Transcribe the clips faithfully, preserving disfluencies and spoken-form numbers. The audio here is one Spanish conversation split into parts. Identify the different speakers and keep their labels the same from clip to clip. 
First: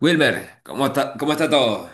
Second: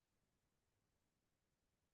Speaker 1: Wilmer, ¿cómo está, cómo está todo?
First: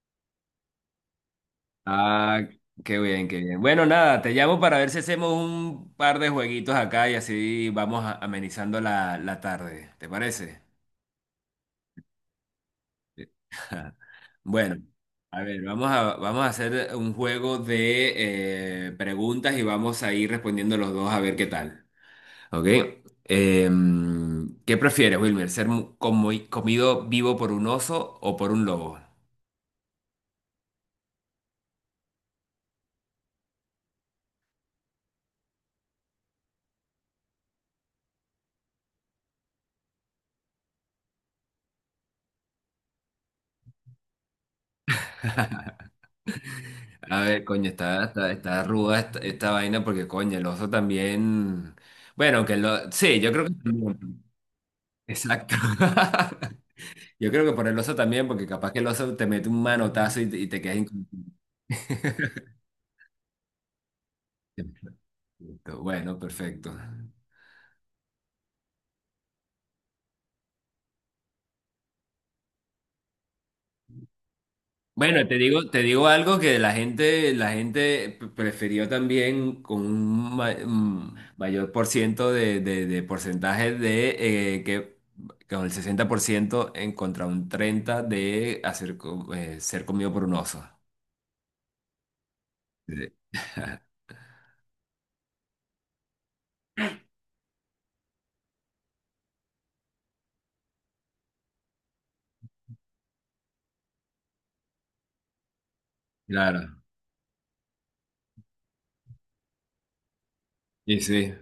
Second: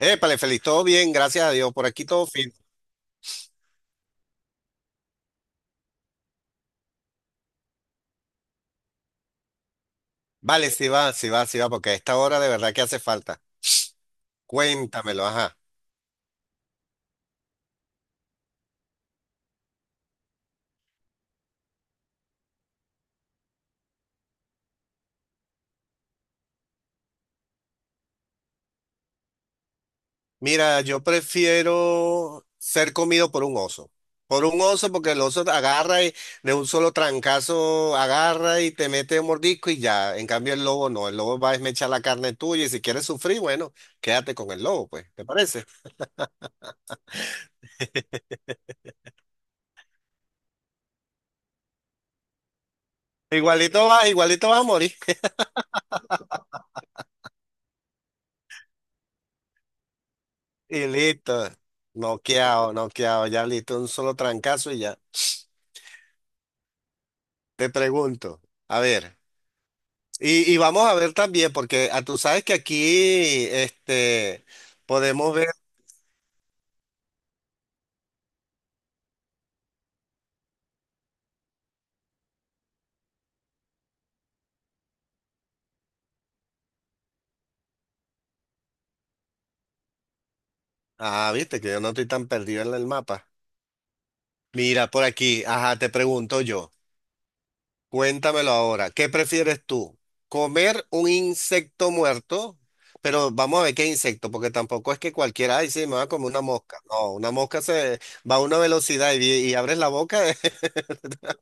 Speaker 2: Épale, feliz, todo bien, gracias a Dios, por aquí todo
Speaker 1: Ah,
Speaker 2: fino.
Speaker 1: qué bien, qué bien. Bueno, nada, te llamo para ver si hacemos un par de jueguitos acá y así vamos a- amenizando la, la tarde. ¿Te parece?
Speaker 2: Vale, sí va, sí va, sí va, porque a esta hora de verdad que hace falta.
Speaker 1: Bueno,
Speaker 2: Cuéntamelo,
Speaker 1: a
Speaker 2: ajá.
Speaker 1: ver, vamos a, vamos a hacer un juego de eh, preguntas y vamos a ir respondiendo los dos a ver qué tal. ¿Ok? Em, ¿qué prefieres, Wilmer? ¿Ser mu- comi- comido vivo por un oso o por un lobo?
Speaker 2: Mira, yo prefiero ser comido por un oso. Por un oso, porque el oso agarra y de un solo trancazo agarra y te mete un mordisco y ya. En cambio, el lobo no, el lobo va a esmechar la carne tuya y si quieres sufrir, bueno, quédate con el lobo, pues, ¿te parece?
Speaker 1: A ver, coño, está, está, está ruda esta, esta vaina porque, coño, el oso también. Bueno, que lo. Sí, yo creo que
Speaker 2: Igualito va,
Speaker 1: también.
Speaker 2: igualito vas a morir.
Speaker 1: Exacto. Yo creo que por el oso también, porque capaz que el oso te mete un manotazo y te, y te quedas
Speaker 2: Y
Speaker 1: inconsciente.
Speaker 2: listo, noqueado, noqueado, ya listo, un solo trancazo y ya.
Speaker 1: Bueno, perfecto.
Speaker 2: Te pregunto, a ver, y, y vamos a ver también, porque ah, tú sabes que aquí este,
Speaker 1: Bueno,
Speaker 2: podemos
Speaker 1: te
Speaker 2: ver,
Speaker 1: digo, te digo algo que la gente, la gente p- prefirió también con un ma- un mayor por ciento de, de, de porcentaje de eh, que con el sesenta por ciento en contra un treinta de hacer, co- eh, ser comido por un oso.
Speaker 2: ah, viste que yo no estoy tan perdido en el
Speaker 1: Sí.
Speaker 2: mapa. Mira, por aquí, ajá, te pregunto yo, cuéntamelo ahora, ¿qué prefieres tú? ¿Comer un insecto muerto? Pero vamos a ver qué insecto, porque tampoco es que cualquiera, ay, sí, me va a comer una mosca.
Speaker 1: Claro,
Speaker 2: No, una mosca se va a una velocidad y, y abres la boca,
Speaker 1: y sí.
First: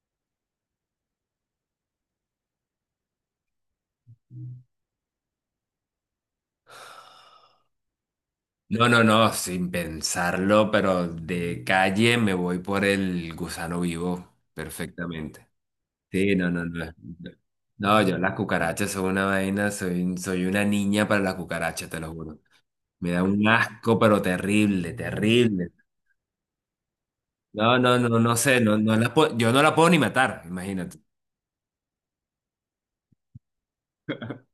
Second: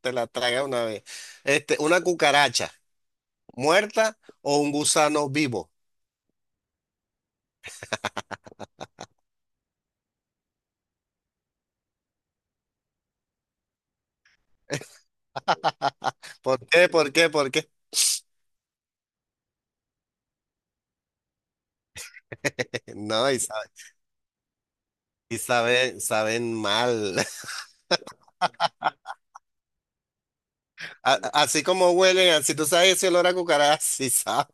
Speaker 2: te la traga una vez. Este, una cucaracha muerta o un gusano vivo.
Speaker 1: No, no, no, sin pensarlo, pero de calle me voy por el gusano vivo perfectamente. Sí, no, no,
Speaker 2: ¿Por
Speaker 1: no.
Speaker 2: qué? ¿Por qué? ¿Por qué?
Speaker 1: No, yo las cucarachas son una vaina, soy, soy una niña para las cucarachas, te lo juro. Me da
Speaker 2: No, y
Speaker 1: un
Speaker 2: saben,
Speaker 1: asco, pero terrible,
Speaker 2: y
Speaker 1: terrible.
Speaker 2: saben, saben mal.
Speaker 1: No, no, no, no sé, no, no las puedo- yo no las puedo ni matar, imagínate.
Speaker 2: A- así como huelen, si tú sabes ese olor a cucaracha, sí sabes.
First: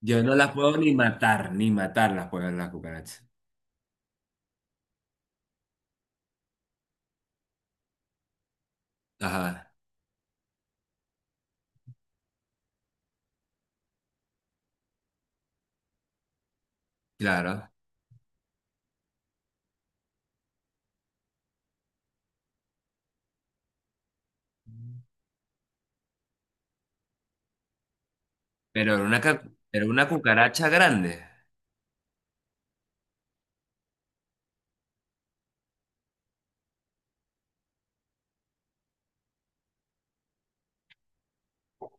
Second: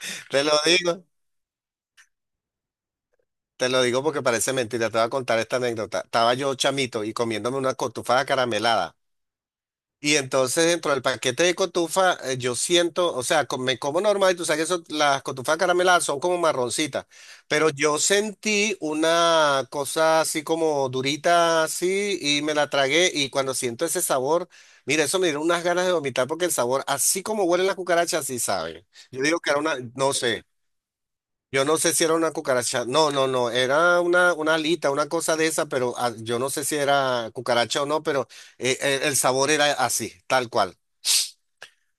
Speaker 1: Yo no
Speaker 2: Te
Speaker 1: las
Speaker 2: lo
Speaker 1: puedo ni
Speaker 2: digo,
Speaker 1: matar, ni matar las puedo las cucarachas.
Speaker 2: te lo digo porque parece mentira. Te voy a contar esta anécdota. Estaba yo chamito y comiéndome una cotufada caramelada.
Speaker 1: Ajá,
Speaker 2: Y entonces dentro del paquete de cotufa, eh, yo siento, o sea, co- me como normal, y tú sabes que eso- las cotufas carameladas son como marroncitas,
Speaker 1: claro.
Speaker 2: pero yo sentí una cosa así como durita, así, y me la tragué, y cuando siento ese sabor, mira, eso me dieron unas ganas de vomitar porque el sabor, así como huelen las cucarachas, así saben.
Speaker 1: Pero era una,
Speaker 2: Yo digo
Speaker 1: ca-
Speaker 2: que era una,
Speaker 1: era una
Speaker 2: no sé,
Speaker 1: cucaracha grande.
Speaker 2: yo no sé si era una cucaracha, no, no, no, era una, una alita, una cosa de esa, pero ah, yo no sé si era cucaracha o no, pero eh, eh, el sabor era así, tal cual.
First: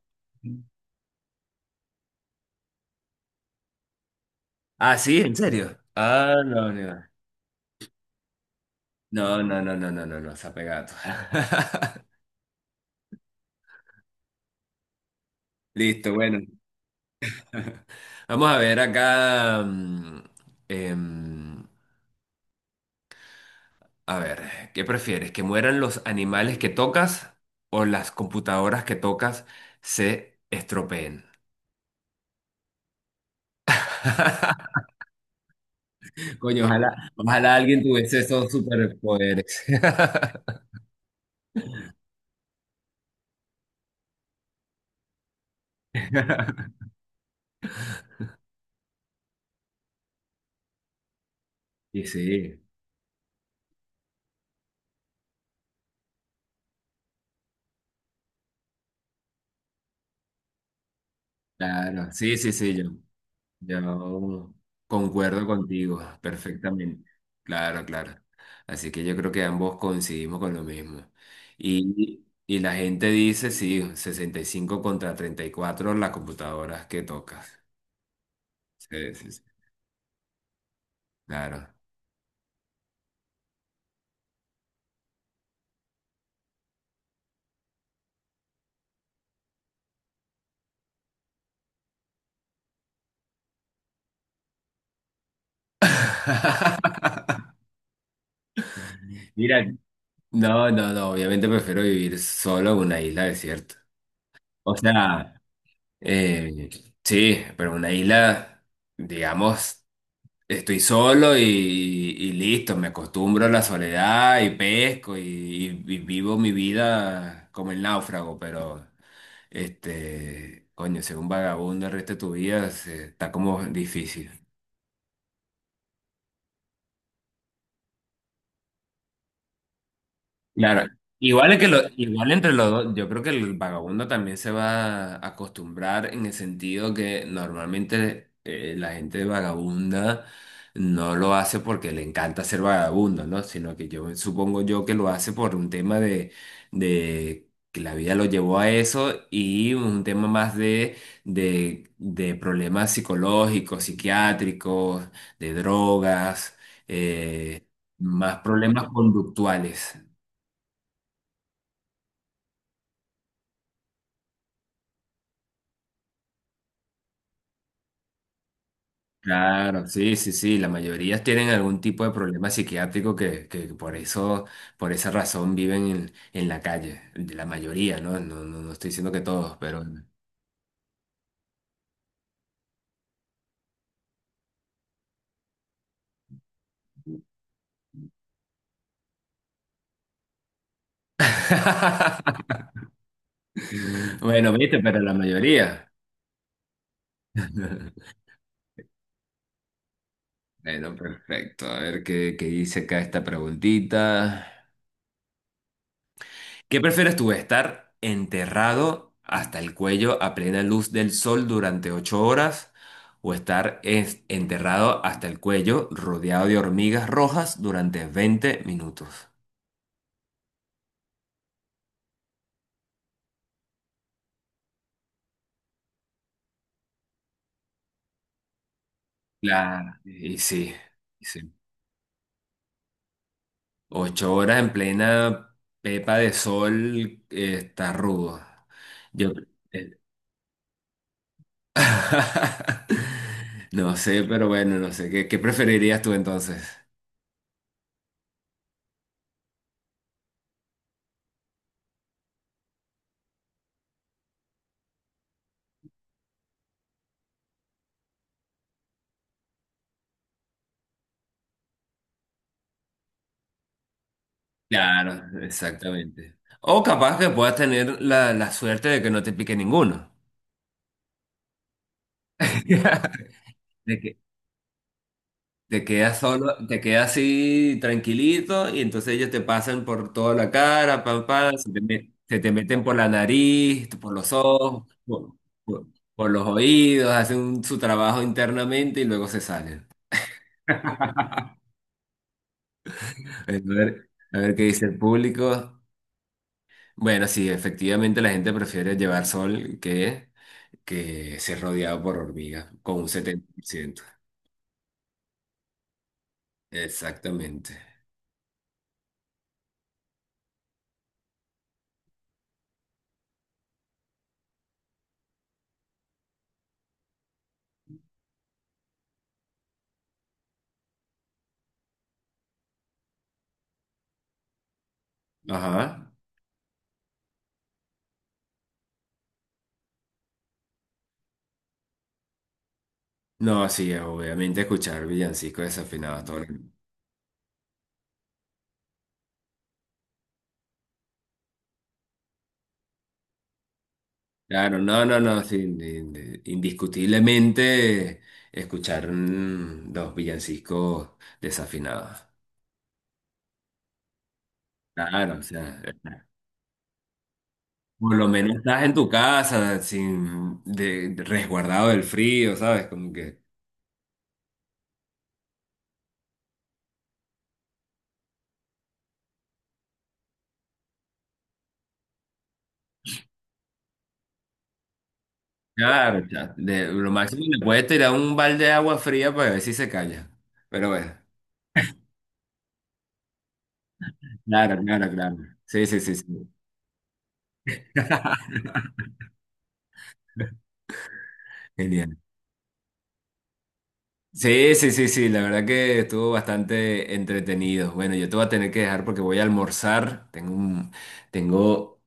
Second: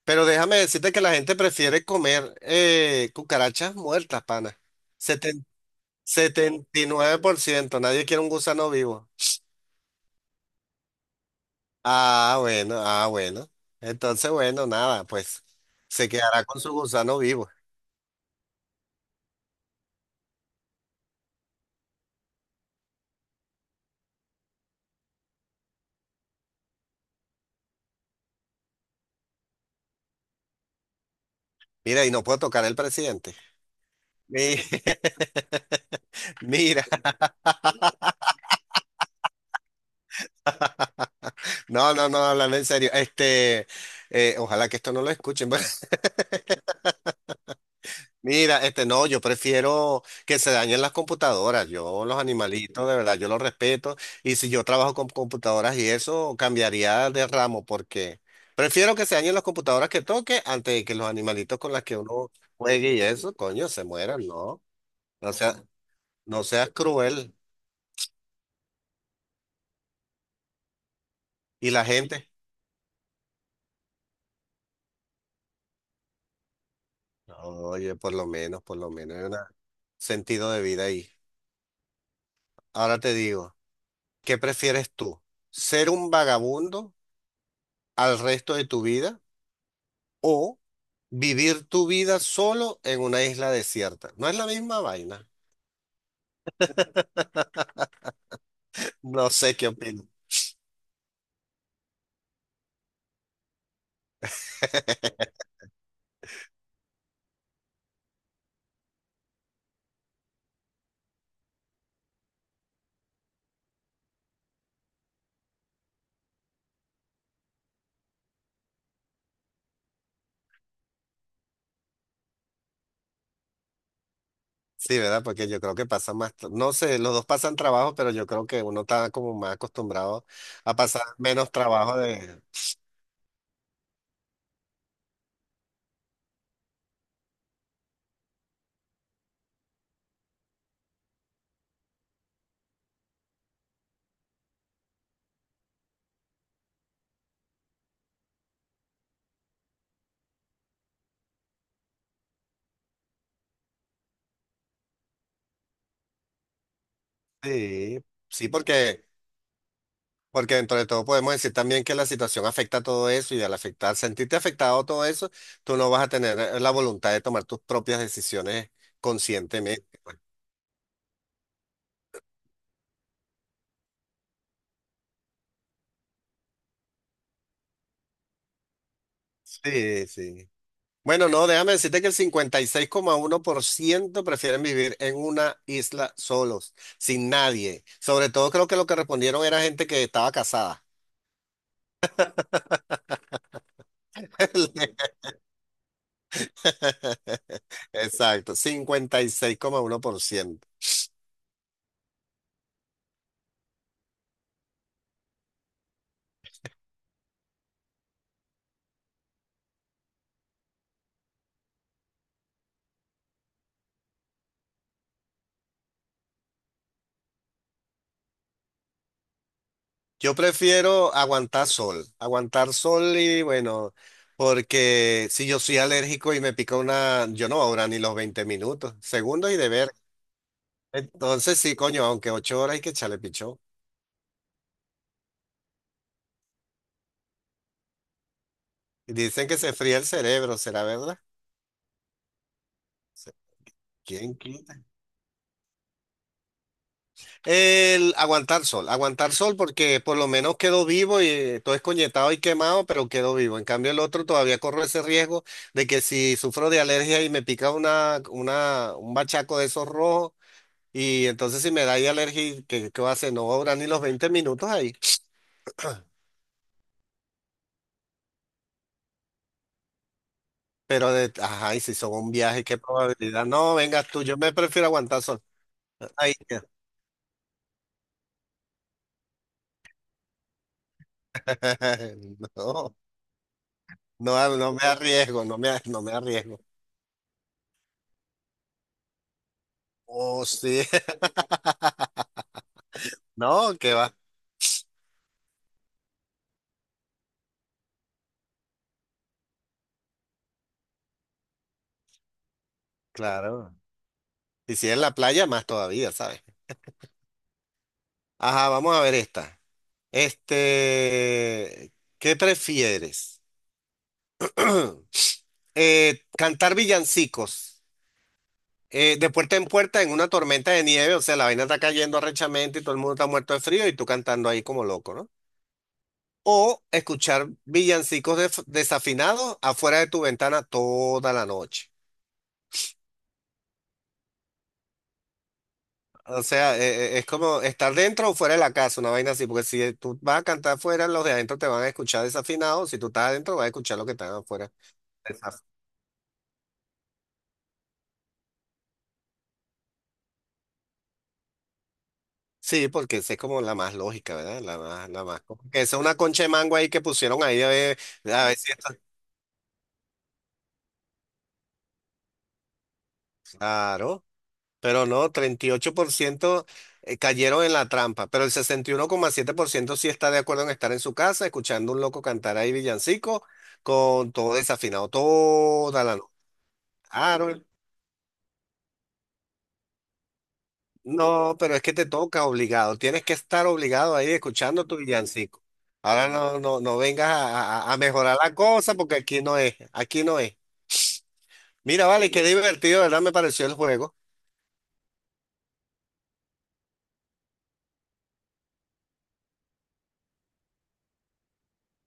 Speaker 2: Pero déjame decirte que la gente prefiere comer eh, cucarachas muertas, pana.
Speaker 1: Ah, sí, en
Speaker 2: Seten-
Speaker 1: serio. Ah, no,
Speaker 2: setenta y
Speaker 1: no.
Speaker 2: nueve por ciento nadie quiere un gusano vivo.
Speaker 1: No, no, no, no, no, no, no, se ha pegado.
Speaker 2: Ah, bueno, ah, bueno. Entonces, bueno, nada, pues se
Speaker 1: Listo, bueno.
Speaker 2: quedará con su gusano vivo.
Speaker 1: Vamos a ver acá. mm, em, a ver, ¿qué prefieres? ¿Que mueran los animales que tocas o las computadoras que tocas se estropeen?
Speaker 2: Mira, y no puedo tocar el presidente. Mi-
Speaker 1: Coño,
Speaker 2: Mira,
Speaker 1: ojalá, ojalá alguien tuviese esos superpoderes.
Speaker 2: no, no, no, hablando en serio. Este, eh, ojalá que esto no lo escuchen. Mira, este no, yo prefiero que se dañen las computadoras. Yo
Speaker 1: Y
Speaker 2: los
Speaker 1: sí,
Speaker 2: animalitos, de verdad, yo los respeto. Y si yo trabajo con computadoras y eso, cambiaría de ramo porque prefiero que se dañen las computadoras que toque antes de que los animalitos con las que
Speaker 1: claro.
Speaker 2: uno
Speaker 1: Sí, sí, sí, yo.
Speaker 2: juegue y eso, coño, se mueran,
Speaker 1: Yo
Speaker 2: ¿no? No
Speaker 1: concuerdo
Speaker 2: sea,
Speaker 1: contigo
Speaker 2: no seas
Speaker 1: perfectamente.
Speaker 2: cruel.
Speaker 1: Claro, claro. Así que yo creo que ambos coincidimos con lo mismo.
Speaker 2: Y la
Speaker 1: Y,
Speaker 2: gente,
Speaker 1: y la gente dice, sí, sesenta y cinco contra treinta y cuatro las computadoras que tocas.
Speaker 2: oye, por lo menos, por lo
Speaker 1: Sí,
Speaker 2: menos hay
Speaker 1: sí,
Speaker 2: un
Speaker 1: sí.
Speaker 2: sentido de vida ahí.
Speaker 1: Claro.
Speaker 2: Ahora te digo, ¿qué prefieres tú? ¿Ser un vagabundo al resto de tu vida? O vivir tu vida solo en una isla desierta. No es la misma vaina. No sé
Speaker 1: Mira,
Speaker 2: qué opino.
Speaker 1: no, no, no, obviamente prefiero vivir solo en una isla desierta. O sea, eh, sí, pero una isla, digamos, estoy solo y, y listo, me acostumbro a la soledad y pesco y, y vivo mi vida como el náufrago, pero este, coño, ser un vagabundo el resto de tu vida se- está como difícil.
Speaker 2: Sí, ¿verdad? Porque yo creo que pasa más, tra- no sé, los dos pasan trabajo, pero yo creo que uno está como más acostumbrado a
Speaker 1: Claro,
Speaker 2: pasar menos
Speaker 1: igual es que lo,
Speaker 2: trabajo
Speaker 1: igual
Speaker 2: de...
Speaker 1: entre los dos, yo creo que el vagabundo también se va a acostumbrar en el sentido que normalmente eh, la gente vagabunda no lo hace porque le encanta ser vagabundo, ¿no? Sino que yo supongo yo que lo hace por un tema de, de que la vida lo llevó a eso y un tema más de, de, de problemas psicológicos, psiquiátricos, de drogas, eh,
Speaker 2: Sí,
Speaker 1: más
Speaker 2: sí,
Speaker 1: problemas
Speaker 2: porque,
Speaker 1: conductuales.
Speaker 2: porque dentro de todo podemos decir también que la situación afecta a todo eso y al afectar, sentirte afectado a todo eso, tú no vas a tener eh, la voluntad de tomar tus propias decisiones
Speaker 1: Claro,
Speaker 2: conscientemente.
Speaker 1: sí, sí, sí, la mayoría tienen algún tipo de problema psiquiátrico que, que por eso, por esa razón viven en, en la calle, la mayoría, ¿no? No, no, no estoy diciendo que todos, pero...
Speaker 2: Sí, sí. Bueno, no, déjame decirte que el cincuenta y seis coma uno por ciento prefieren vivir en una isla solos, sin nadie. Sobre todo creo que lo que respondieron era gente que estaba casada.
Speaker 1: Bueno, viste, pero la mayoría.
Speaker 2: Exacto, cincuenta y seis coma uno por ciento.
Speaker 1: Bueno, perfecto, a ver qué, qué dice acá esta preguntita. ¿Qué prefieres tú, estar enterrado hasta el cuello a plena luz del sol durante ocho horas o estar es- enterrado hasta el cuello rodeado de hormigas rojas durante veinte minutos?
Speaker 2: Yo prefiero aguantar sol, aguantar sol y bueno, porque si yo soy alérgico y me pica una, yo no ahora ni los veinte minutos, segundos y de ver.
Speaker 1: Claro, y sí, y sí.
Speaker 2: Entonces sí, coño, aunque ocho horas hay que echarle pichón.
Speaker 1: Ocho horas en plena pepa de sol eh, está rudo. Yo,
Speaker 2: Dicen que se
Speaker 1: eh,
Speaker 2: fría el cerebro, ¿será verdad?
Speaker 1: no sé,
Speaker 2: ¿Quién
Speaker 1: pero
Speaker 2: quita?
Speaker 1: bueno, no sé. ¿Qué, qué preferirías tú entonces?
Speaker 2: El aguantar sol, aguantar sol porque por lo menos quedó vivo y eh, todo escoñetado y quemado, pero quedó vivo. En cambio el otro todavía corro ese riesgo de que si sufro de alergia y me pica una, una, un bachaco de esos rojos y entonces si me da ahí alergia, ¿qué, qué va a hacer? No va a durar ni los veinte minutos ahí.
Speaker 1: Claro, exactamente. O capaz que puedas tener la, la suerte de que no te pique ninguno.
Speaker 2: Pero, de, ajá, y si son un viaje, ¿qué probabilidad? No,
Speaker 1: De
Speaker 2: vengas
Speaker 1: que
Speaker 2: tú, yo me prefiero aguantar sol.
Speaker 1: te quedas
Speaker 2: Ay,
Speaker 1: solo, te quedas así tranquilito y entonces ellos te pasan por toda la cara, pam, pam, se te, met- se te meten por
Speaker 2: no,
Speaker 1: la nariz, por los
Speaker 2: no, no me
Speaker 1: ojos, por,
Speaker 2: arriesgo, no me,
Speaker 1: por-
Speaker 2: no me
Speaker 1: por los
Speaker 2: arriesgo.
Speaker 1: oídos, hacen un- su trabajo internamente y luego se salen.
Speaker 2: Oh, sí.
Speaker 1: A
Speaker 2: No, que
Speaker 1: ver,
Speaker 2: va,
Speaker 1: a ver qué dice el público. Bueno, sí, efectivamente la gente prefiere llevar sol que... que se rodeado por hormigas, con un setenta por
Speaker 2: claro.
Speaker 1: ciento
Speaker 2: Y si es en la playa, más todavía, ¿sabes?
Speaker 1: Exactamente.
Speaker 2: Ajá, vamos a ver esta. Este, ¿qué prefieres? Eh, cantar villancicos eh, de puerta en puerta en una tormenta de nieve, o sea, la vaina está cayendo arrechamente y todo el mundo está muerto de frío y tú cantando ahí como loco, ¿no?
Speaker 1: Ajá.
Speaker 2: O escuchar villancicos def- desafinados afuera de tu ventana toda la noche.
Speaker 1: No, sí, obviamente escuchar villancicos desafinados todo
Speaker 2: O
Speaker 1: el-
Speaker 2: sea, eh, eh, es como estar dentro o fuera de la casa, una vaina así, porque si tú vas a cantar fuera, los de adentro te van a escuchar desafinados, si tú estás adentro vas a escuchar lo que están afuera.
Speaker 1: claro, no, no, no, sí,
Speaker 2: Desaf-
Speaker 1: ind- indiscutiblemente escuchar mm, los villancicos desafinados.
Speaker 2: Sí, porque esa es como la más lógica, ¿verdad? La más, la
Speaker 1: Claro,
Speaker 2: más.
Speaker 1: o
Speaker 2: Como
Speaker 1: sea,
Speaker 2: que esa es una concha de mango ahí que pusieron ahí a ver,
Speaker 1: por lo
Speaker 2: a
Speaker 1: menos
Speaker 2: ver si
Speaker 1: estás en
Speaker 2: esto-
Speaker 1: tu casa, sin de, de- resguardado del frío, ¿sabes? Como que,
Speaker 2: Claro, pero no, treinta y ocho por ciento eh, cayeron en la trampa, pero el sesenta y uno coma siete por ciento sí está de acuerdo en estar en su casa, escuchando un loco cantar ahí villancico, con todo desafinado, toda la
Speaker 1: claro,
Speaker 2: noche.
Speaker 1: ya, de, lo máximo
Speaker 2: Claro.
Speaker 1: le puedes tirar un balde de agua fría para ver si se calla. Pero bueno.
Speaker 2: No, pero es que te toca obligado. Tienes que estar obligado ahí
Speaker 1: Claro,
Speaker 2: escuchando tu
Speaker 1: claro, claro.
Speaker 2: villancico.
Speaker 1: Sí, sí, sí,
Speaker 2: Ahora
Speaker 1: sí.
Speaker 2: no, no, no vengas a, a- a mejorar la cosa porque aquí no es, aquí no es. Mira,
Speaker 1: Genial.
Speaker 2: vale, qué divertido, ¿verdad? Me pareció el juego.
Speaker 1: Sí, sí, sí, sí, la verdad que estuvo bastante entretenido. Bueno, yo te voy a tener que dejar porque voy a almorzar. Tengo un- tengo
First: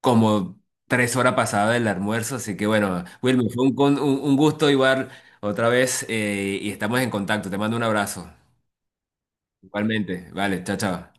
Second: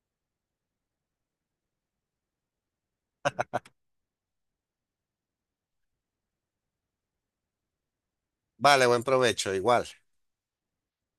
Speaker 1: como tres horas pasadas del almuerzo, así que bueno, Wilmer, fue un, con- un- un gusto igual otra vez eh, y estamos en contacto. Te mando un abrazo.
Speaker 2: Vale, buen provecho, igual.
Speaker 1: Igualmente. Vale, chao, chao.